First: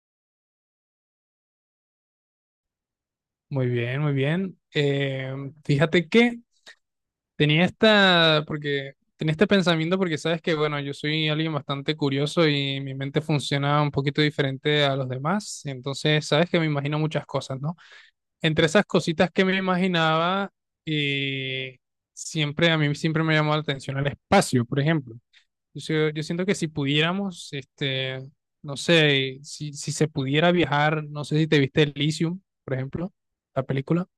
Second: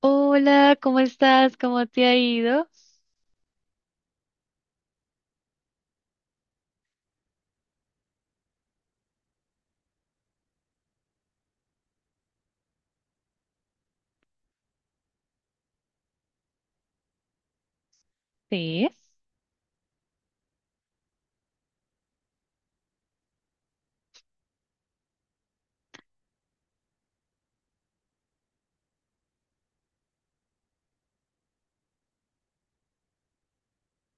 Hola, ¿cómo estás? ¿Cómo te ha ido? Muy bien, muy bien. Fíjate que tenía este pensamiento porque sabes que, bueno, yo soy alguien bastante curioso y mi mente funciona un poquito diferente a los demás. Entonces, sabes que me imagino muchas cosas, ¿no? Entre esas Sí. cositas que me imaginaba, eh, siempre a mí siempre me llamó la atención el espacio, por ejemplo. Yo siento que si pudiéramos, no sé, si se pudiera viajar, no sé si te viste Elysium, por ejemplo, la película.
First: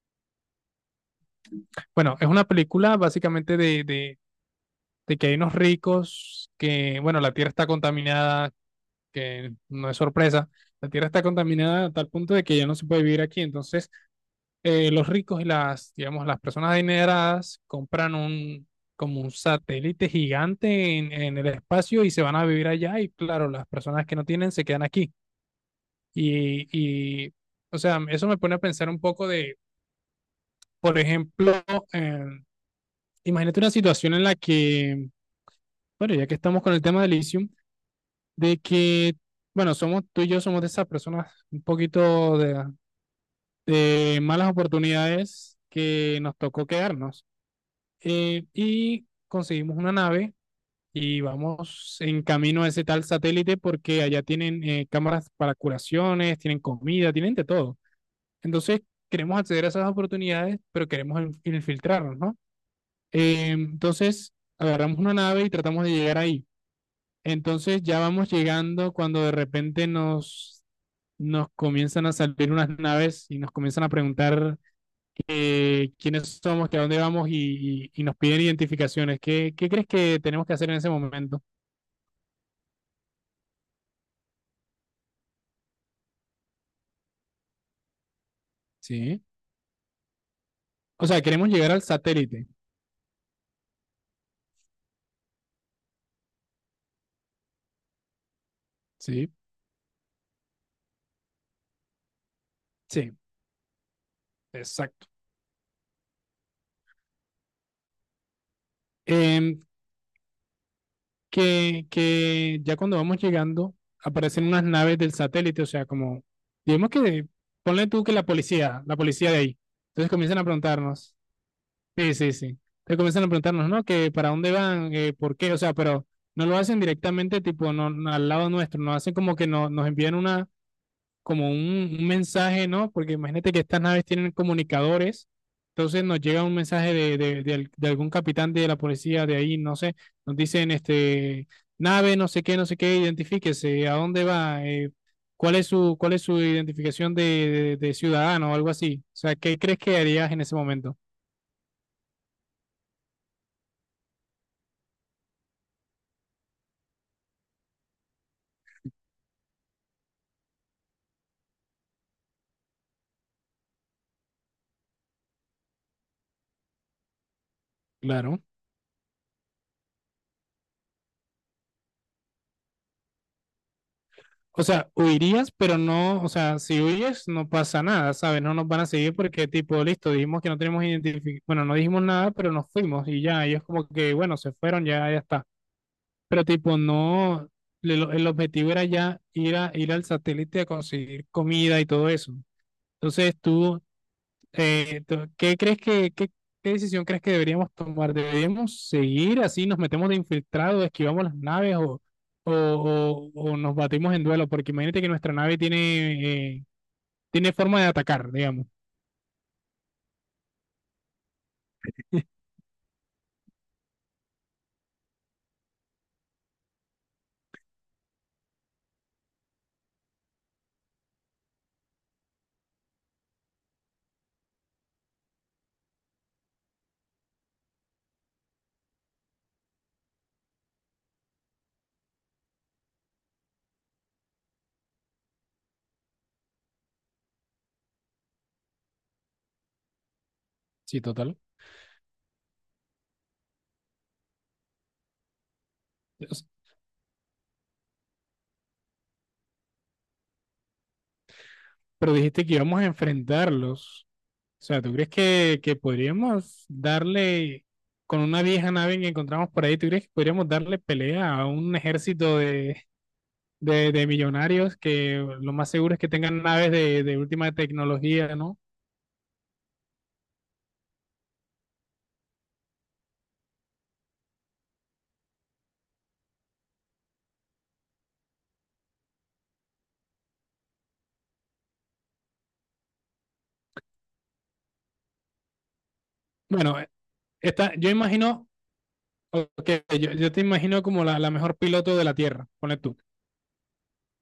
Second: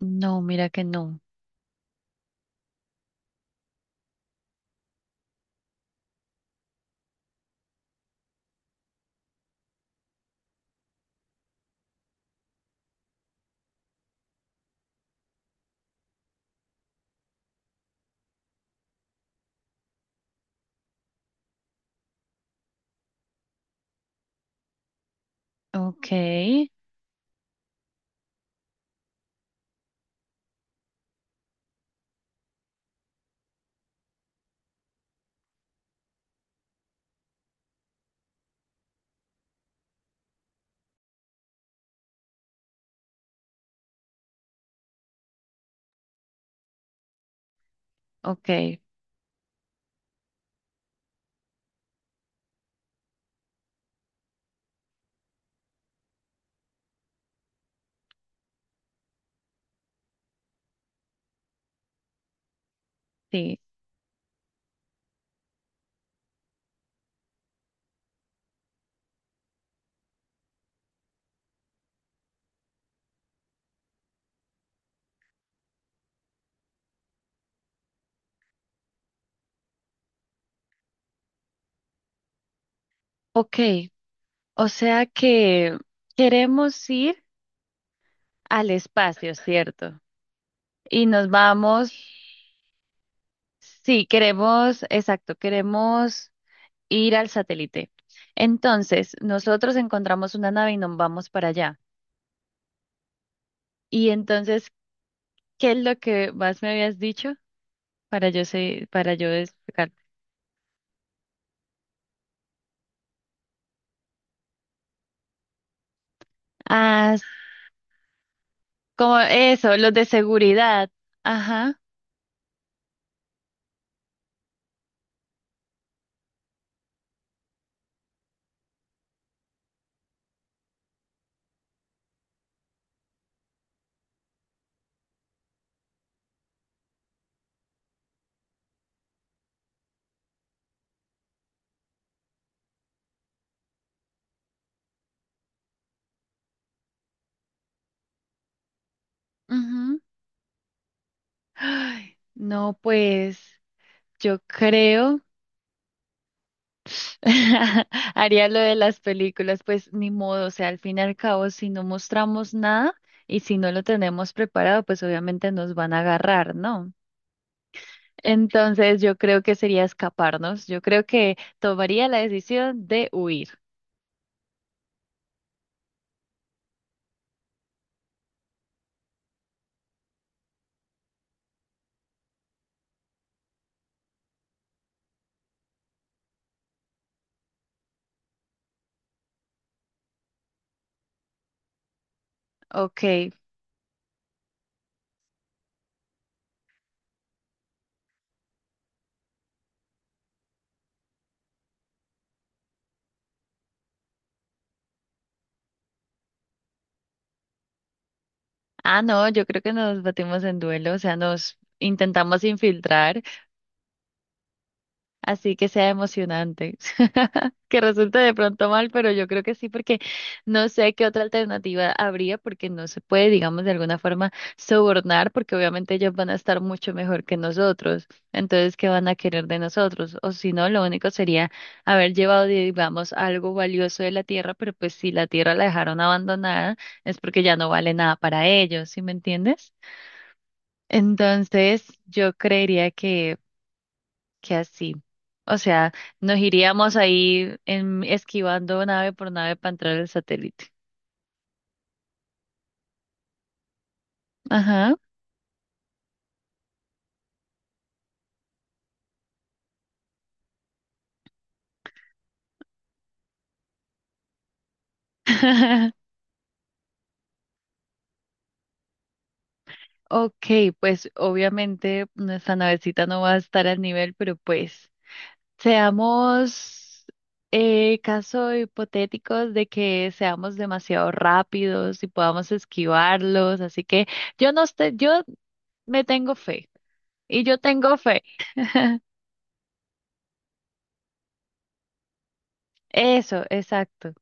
No, mira que no. Bueno, es una película básicamente de que hay unos ricos que, bueno, la tierra está contaminada, que no es sorpresa, la tierra está contaminada a tal punto de que ya no se puede vivir aquí. Entonces, los ricos y las, digamos, las personas adineradas compran un, como un satélite gigante en el espacio y se van a vivir allá y claro, las personas que no tienen se quedan aquí. Ok, Y, y o sea, eso me pone a pensar un poco de, por ejemplo, eh, imagínate una situación en la que bueno, ya que estamos con el tema del Elysium, de que, bueno, somos tú y yo somos de esas personas un poquito de malas oportunidades que nos tocó quedarnos. Ok, Y conseguimos una nave y vamos en camino a ese tal satélite porque allá tienen cámaras para curaciones, tienen comida, tienen de todo. Entonces, queremos acceder a esas oportunidades, pero queremos infiltrarnos, ¿no? Sí. Entonces, agarramos una nave y tratamos de llegar ahí. Entonces ya vamos llegando cuando de repente nos comienzan a salir unas naves y nos comienzan a preguntar quiénes somos, que a dónde vamos y nos piden identificaciones. ¿Qué, qué crees que tenemos que hacer en ese momento? Ok, o sea que queremos ir al Sí. espacio, ¿cierto? Y O sea, nos queremos llegar al vamos, satélite. sí, queremos, exacto, queremos ir al satélite. Entonces, Sí. nosotros encontramos una nave y nos vamos para allá. Sí, Y entonces, exacto. ¿qué es lo que más me habías dicho para yo sé, para yo Em, explicar? que ya cuando vamos llegando aparecen unas naves del satélite, o sea, como, digamos Ah, que, ponle tú que la como policía de ahí. eso, los de Entonces comienzan a seguridad. preguntarnos. Ajá. Sí, sí, sí. Te comienzan a preguntarnos, ¿no? Que para dónde van, que por qué, o sea, pero no lo hacen directamente, tipo, no, no al lado nuestro, no hacen como que no, nos envían una, como un mensaje, ¿no? Porque imagínate que estas naves tienen comunicadores, entonces nos llega un mensaje de algún capitán de la policía de ahí, no sé, nos dicen, este, nave, no sé qué, no sé qué, identifíquese, ¿a dónde va? ¿Cuál es su, cuál es su identificación de ciudadano o algo así? O sea, ¿qué crees que Ujú. harías en ese momento? Ay, no, pues yo creo haría lo de las películas, pues ni modo, o sea, al fin y al cabo, si no mostramos nada y si no lo tenemos preparado, pues obviamente nos van a agarrar, ¿no? Claro. Entonces yo creo que sería escaparnos, yo creo que tomaría la decisión de huir. O sea, huirías, pero no, o sea, si huyes no pasa nada, ¿sabes? No nos van a seguir porque tipo, listo, dijimos que no tenemos identificación, bueno, no dijimos nada, pero nos fuimos y ya, ellos como que, bueno, se fueron, ya, ya está. Pero tipo, no, el objetivo era ya ir a, ir al satélite a conseguir comida y todo eso. Ok. Entonces tú ¿qué crees que, qué, qué decisión crees que deberíamos tomar? ¿Deberíamos seguir así, nos metemos de infiltrado, esquivamos las naves o nos batimos en duelo? Porque imagínate que nuestra nave tiene, tiene forma de atacar, digamos. Ah, no, yo creo que nos batimos en duelo, o sea, nos intentamos infiltrar. Así que sea emocionante. Que resulte de pronto mal, pero yo creo que sí, porque no sé qué otra alternativa habría, porque no se puede, digamos, de alguna forma sobornar, porque obviamente ellos van a estar mucho mejor que nosotros. Entonces, ¿qué van a querer de nosotros? O si no, lo único sería haber llevado, digamos, algo valioso de la tierra, pero pues si la tierra la dejaron abandonada, es porque ya no vale nada para ellos, ¿sí me entiendes? Sí, total. Entonces, yo creería que así. O sea, nos Es- iríamos ahí esquivando nave por nave para entrar al satélite. Pero dijiste que íbamos a enfrentarlos. O sea, ¿tú Ajá. crees que podríamos darle con una vieja nave que encontramos por ahí? ¿Tú crees que podríamos darle pelea a un ejército de millonarios que lo más seguro es que tengan naves de última tecnología, ¿no? Ok, pues obviamente nuestra navecita no va a estar al nivel, pero pues seamos caso hipotéticos de que seamos demasiado rápidos y podamos esquivarlos, así que yo no estoy, yo me tengo fe Bueno, y yo esta, yo tengo fe. imagino, ok, yo te imagino como la mejor piloto de la Tierra, ponle tú. Eso, exacto.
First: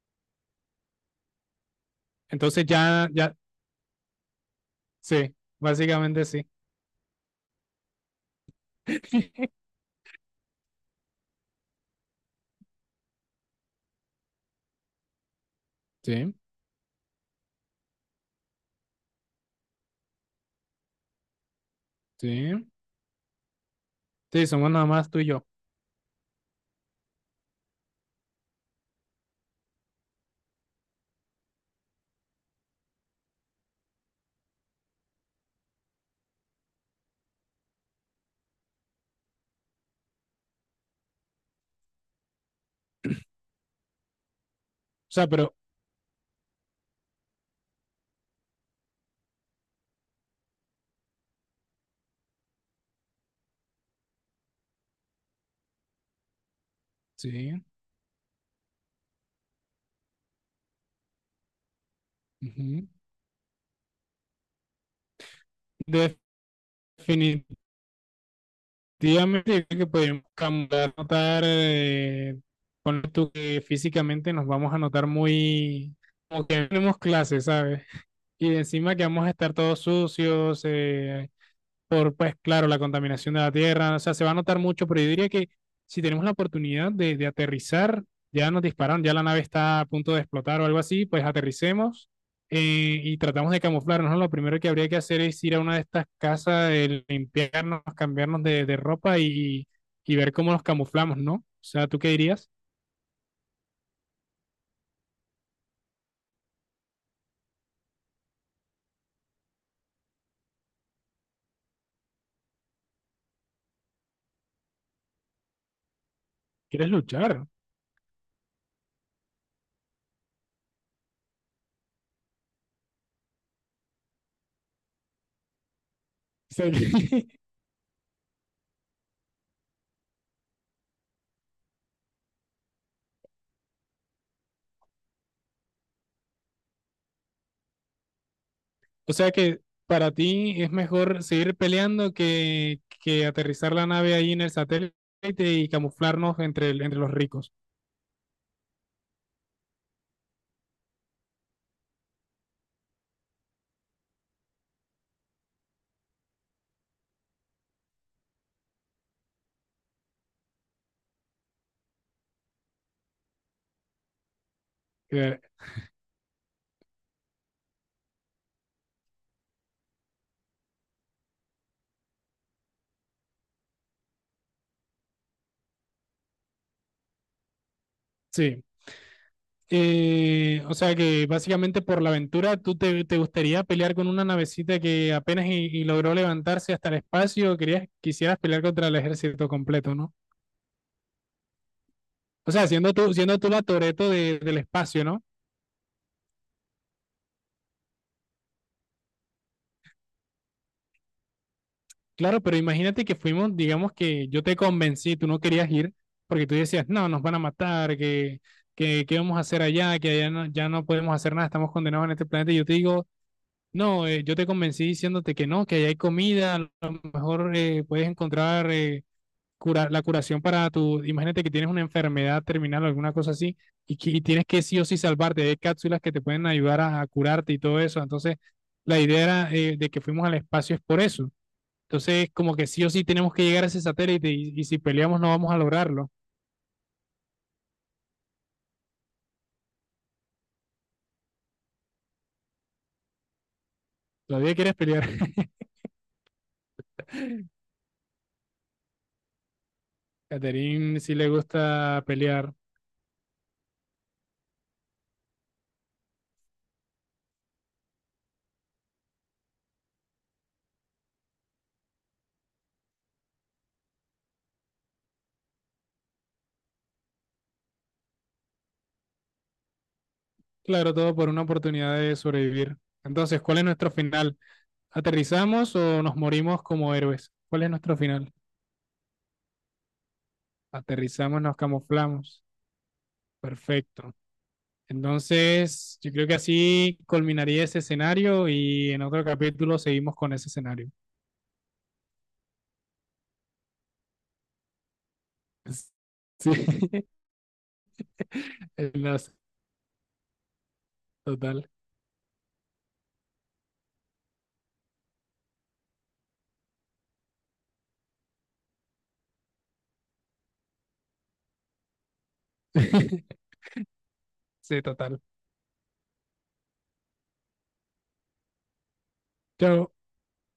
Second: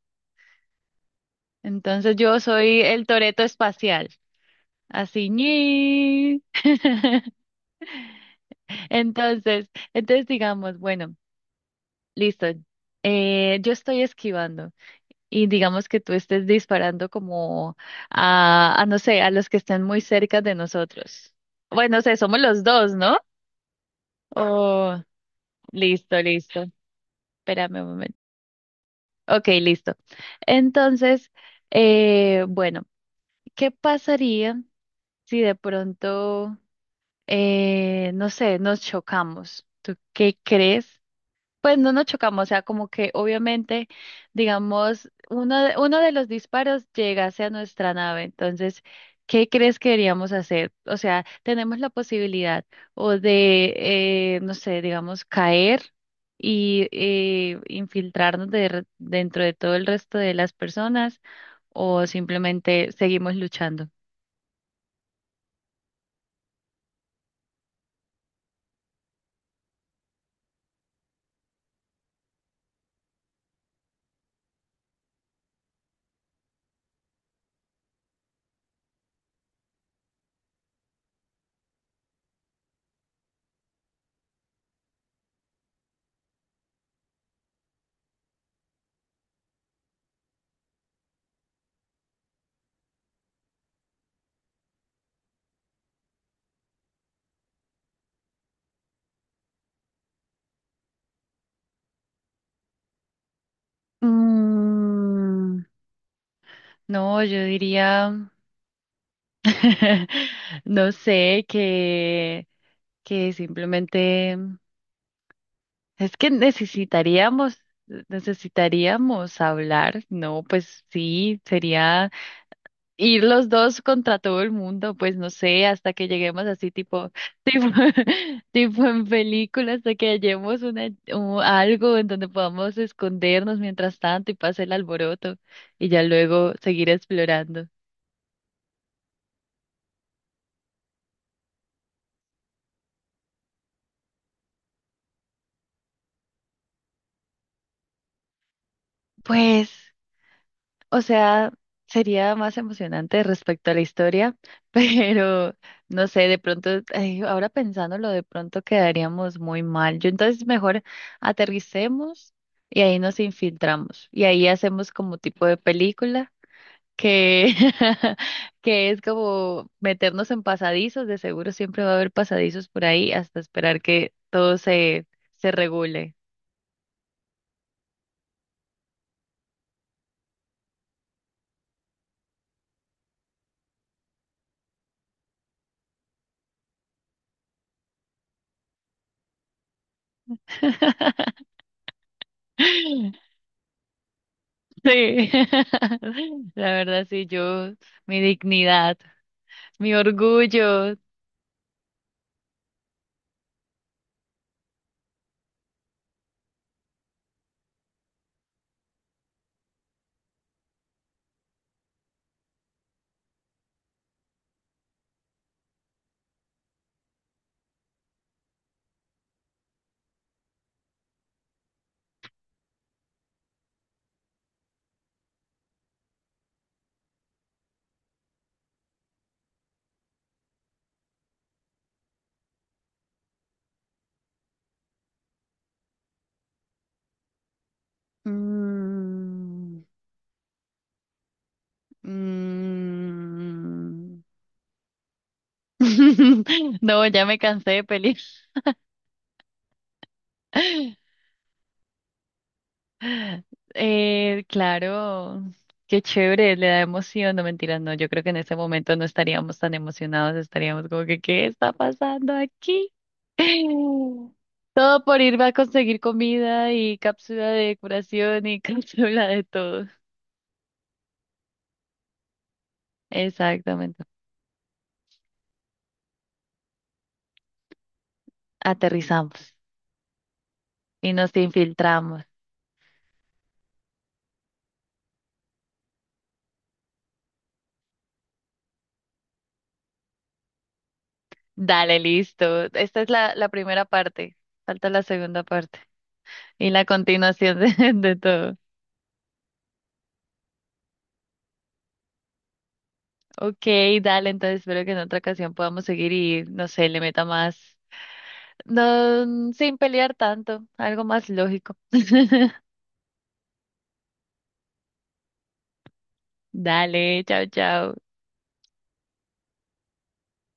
Entonces yo soy el Ya, Toreto espacial. Así, sí, básicamente ñi. sí. Entonces, entonces, digamos, bueno, listo. Yo estoy esquivando y digamos que tú Sí, estés disparando como a, no sé, a los que estén muy cerca de nosotros. Bueno, o sea, somos sí, los dos, ¿no? sí, somos nada Oh, más tú y yo. O listo, listo. Espérame un momento. Ok, listo. Entonces, bueno, ¿qué pasaría si de pronto, no sé, nos chocamos? ¿Tú qué crees? Pues no nos chocamos, o sea, como que obviamente, digamos, sea, pero uno de los disparos llegase a nuestra nave. Entonces, ¿qué crees que deberíamos hacer? O sea, tenemos la posibilidad o de, no sé, digamos, caer y sí. infiltrarnos dentro de todo el resto de las personas o Ujú. simplemente seguimos luchando. Definitivamente yo creo que podemos cambiar, notar, ponle tú que físicamente nos vamos a notar muy, como que no tenemos clases, ¿sabes? Y encima que vamos a estar todos sucios, por, pues claro, la contaminación de la tierra, o sea, se va a notar mucho, pero yo diría que si tenemos la oportunidad de aterrizar, ya nos dispararon, ya la nave está a punto de explotar o algo así, pues aterricemos, eh, y tratamos de camuflarnos, ¿no? Lo primero que habría que hacer es ir a una de estas casas, limpiarnos, cambiarnos de ropa y ver cómo nos camuflamos, ¿no? O sea, ¿tú qué dirías? Mm, no, yo diría, no sé, que simplemente es que ¿Quieres luchar? O necesitaríamos hablar, ¿no? Pues sí, sería ir los dos contra todo el mundo, pues no sé, hasta que lleguemos así sea, tipo, tipo en películas, hasta que hallemos algo en donde podamos escondernos mientras tanto y pase el alboroto y ya luego seguir explorando. o sea que para ti es mejor seguir peleando que aterrizar la nave ahí en el satélite y camuflarnos entre, entre los ricos. Pues. O sea, sería más emocionante respecto a la historia, pero no sé, de pronto, ay, ahora pensándolo, de pronto quedaríamos muy mal. Yo entonces mejor aterricemos y ahí nos infiltramos y ahí hacemos como Eh, tipo de película que, que es como meternos en pasadizos, de seguro siempre va a haber pasadizos por ahí hasta esperar que todo se regule. sí. O sea que básicamente por la aventura, ¿tú te, te gustaría pelear con una navecita que apenas y logró levantarse hasta el espacio? Querías, quisieras pelear contra el ejército completo, ¿no? O sea, siendo tú la Toretto del espacio, ¿no? Sí, la verdad sí, yo, mi dignidad, mi orgullo. Claro, pero imagínate que fuimos, digamos que yo te convencí, tú no querías ir, porque tú decías, no, nos van a matar, que, ¿qué vamos a hacer allá? Que allá no, ya no podemos hacer nada, estamos condenados en este planeta. Y yo te digo, no, yo te convencí diciéndote que no, que allá hay comida, a lo mejor puedes encontrar la curación para tu, imagínate que tienes una enfermedad terminal o alguna cosa así, y tienes que sí o sí salvarte, hay cápsulas que te pueden ayudar a curarte y todo eso. Entonces, la idea era, de que fuimos al espacio es por eso, entonces, como que sí o sí tenemos que llegar a ese satélite y si peleamos no vamos a lograrlo. Mm, mm. Todavía quieres pelear. No, ya me cansé de pelear. Catherine sí le gusta pelear. Claro, qué chévere, le da emoción, no mentiras, no, yo creo que en ese momento no estaríamos tan emocionados, estaríamos como que, ¿qué está pasando aquí? Todo por ir a conseguir comida y cápsula de curación y cápsula de todo. Claro, todo por una oportunidad de sobrevivir. Entonces, ¿cuál es nuestro Exactamente. final? ¿Aterrizamos o nos morimos como héroes? ¿Cuál es nuestro final? Aterrizamos y nos Aterrizamos, nos infiltramos. camuflamos. Perfecto. Entonces, yo creo que así culminaría ese escenario y en otro capítulo seguimos con ese escenario. Dale, listo. Esta es la primera parte. Falta la segunda parte Sí, y la continuación de todo. enlace, total. Ok, dale, entonces espero que en otra ocasión podamos seguir y, no sé, le meta más, no, sin pelear tanto, algo más lógico. Sí, total. Dale, chao, chao. Chao.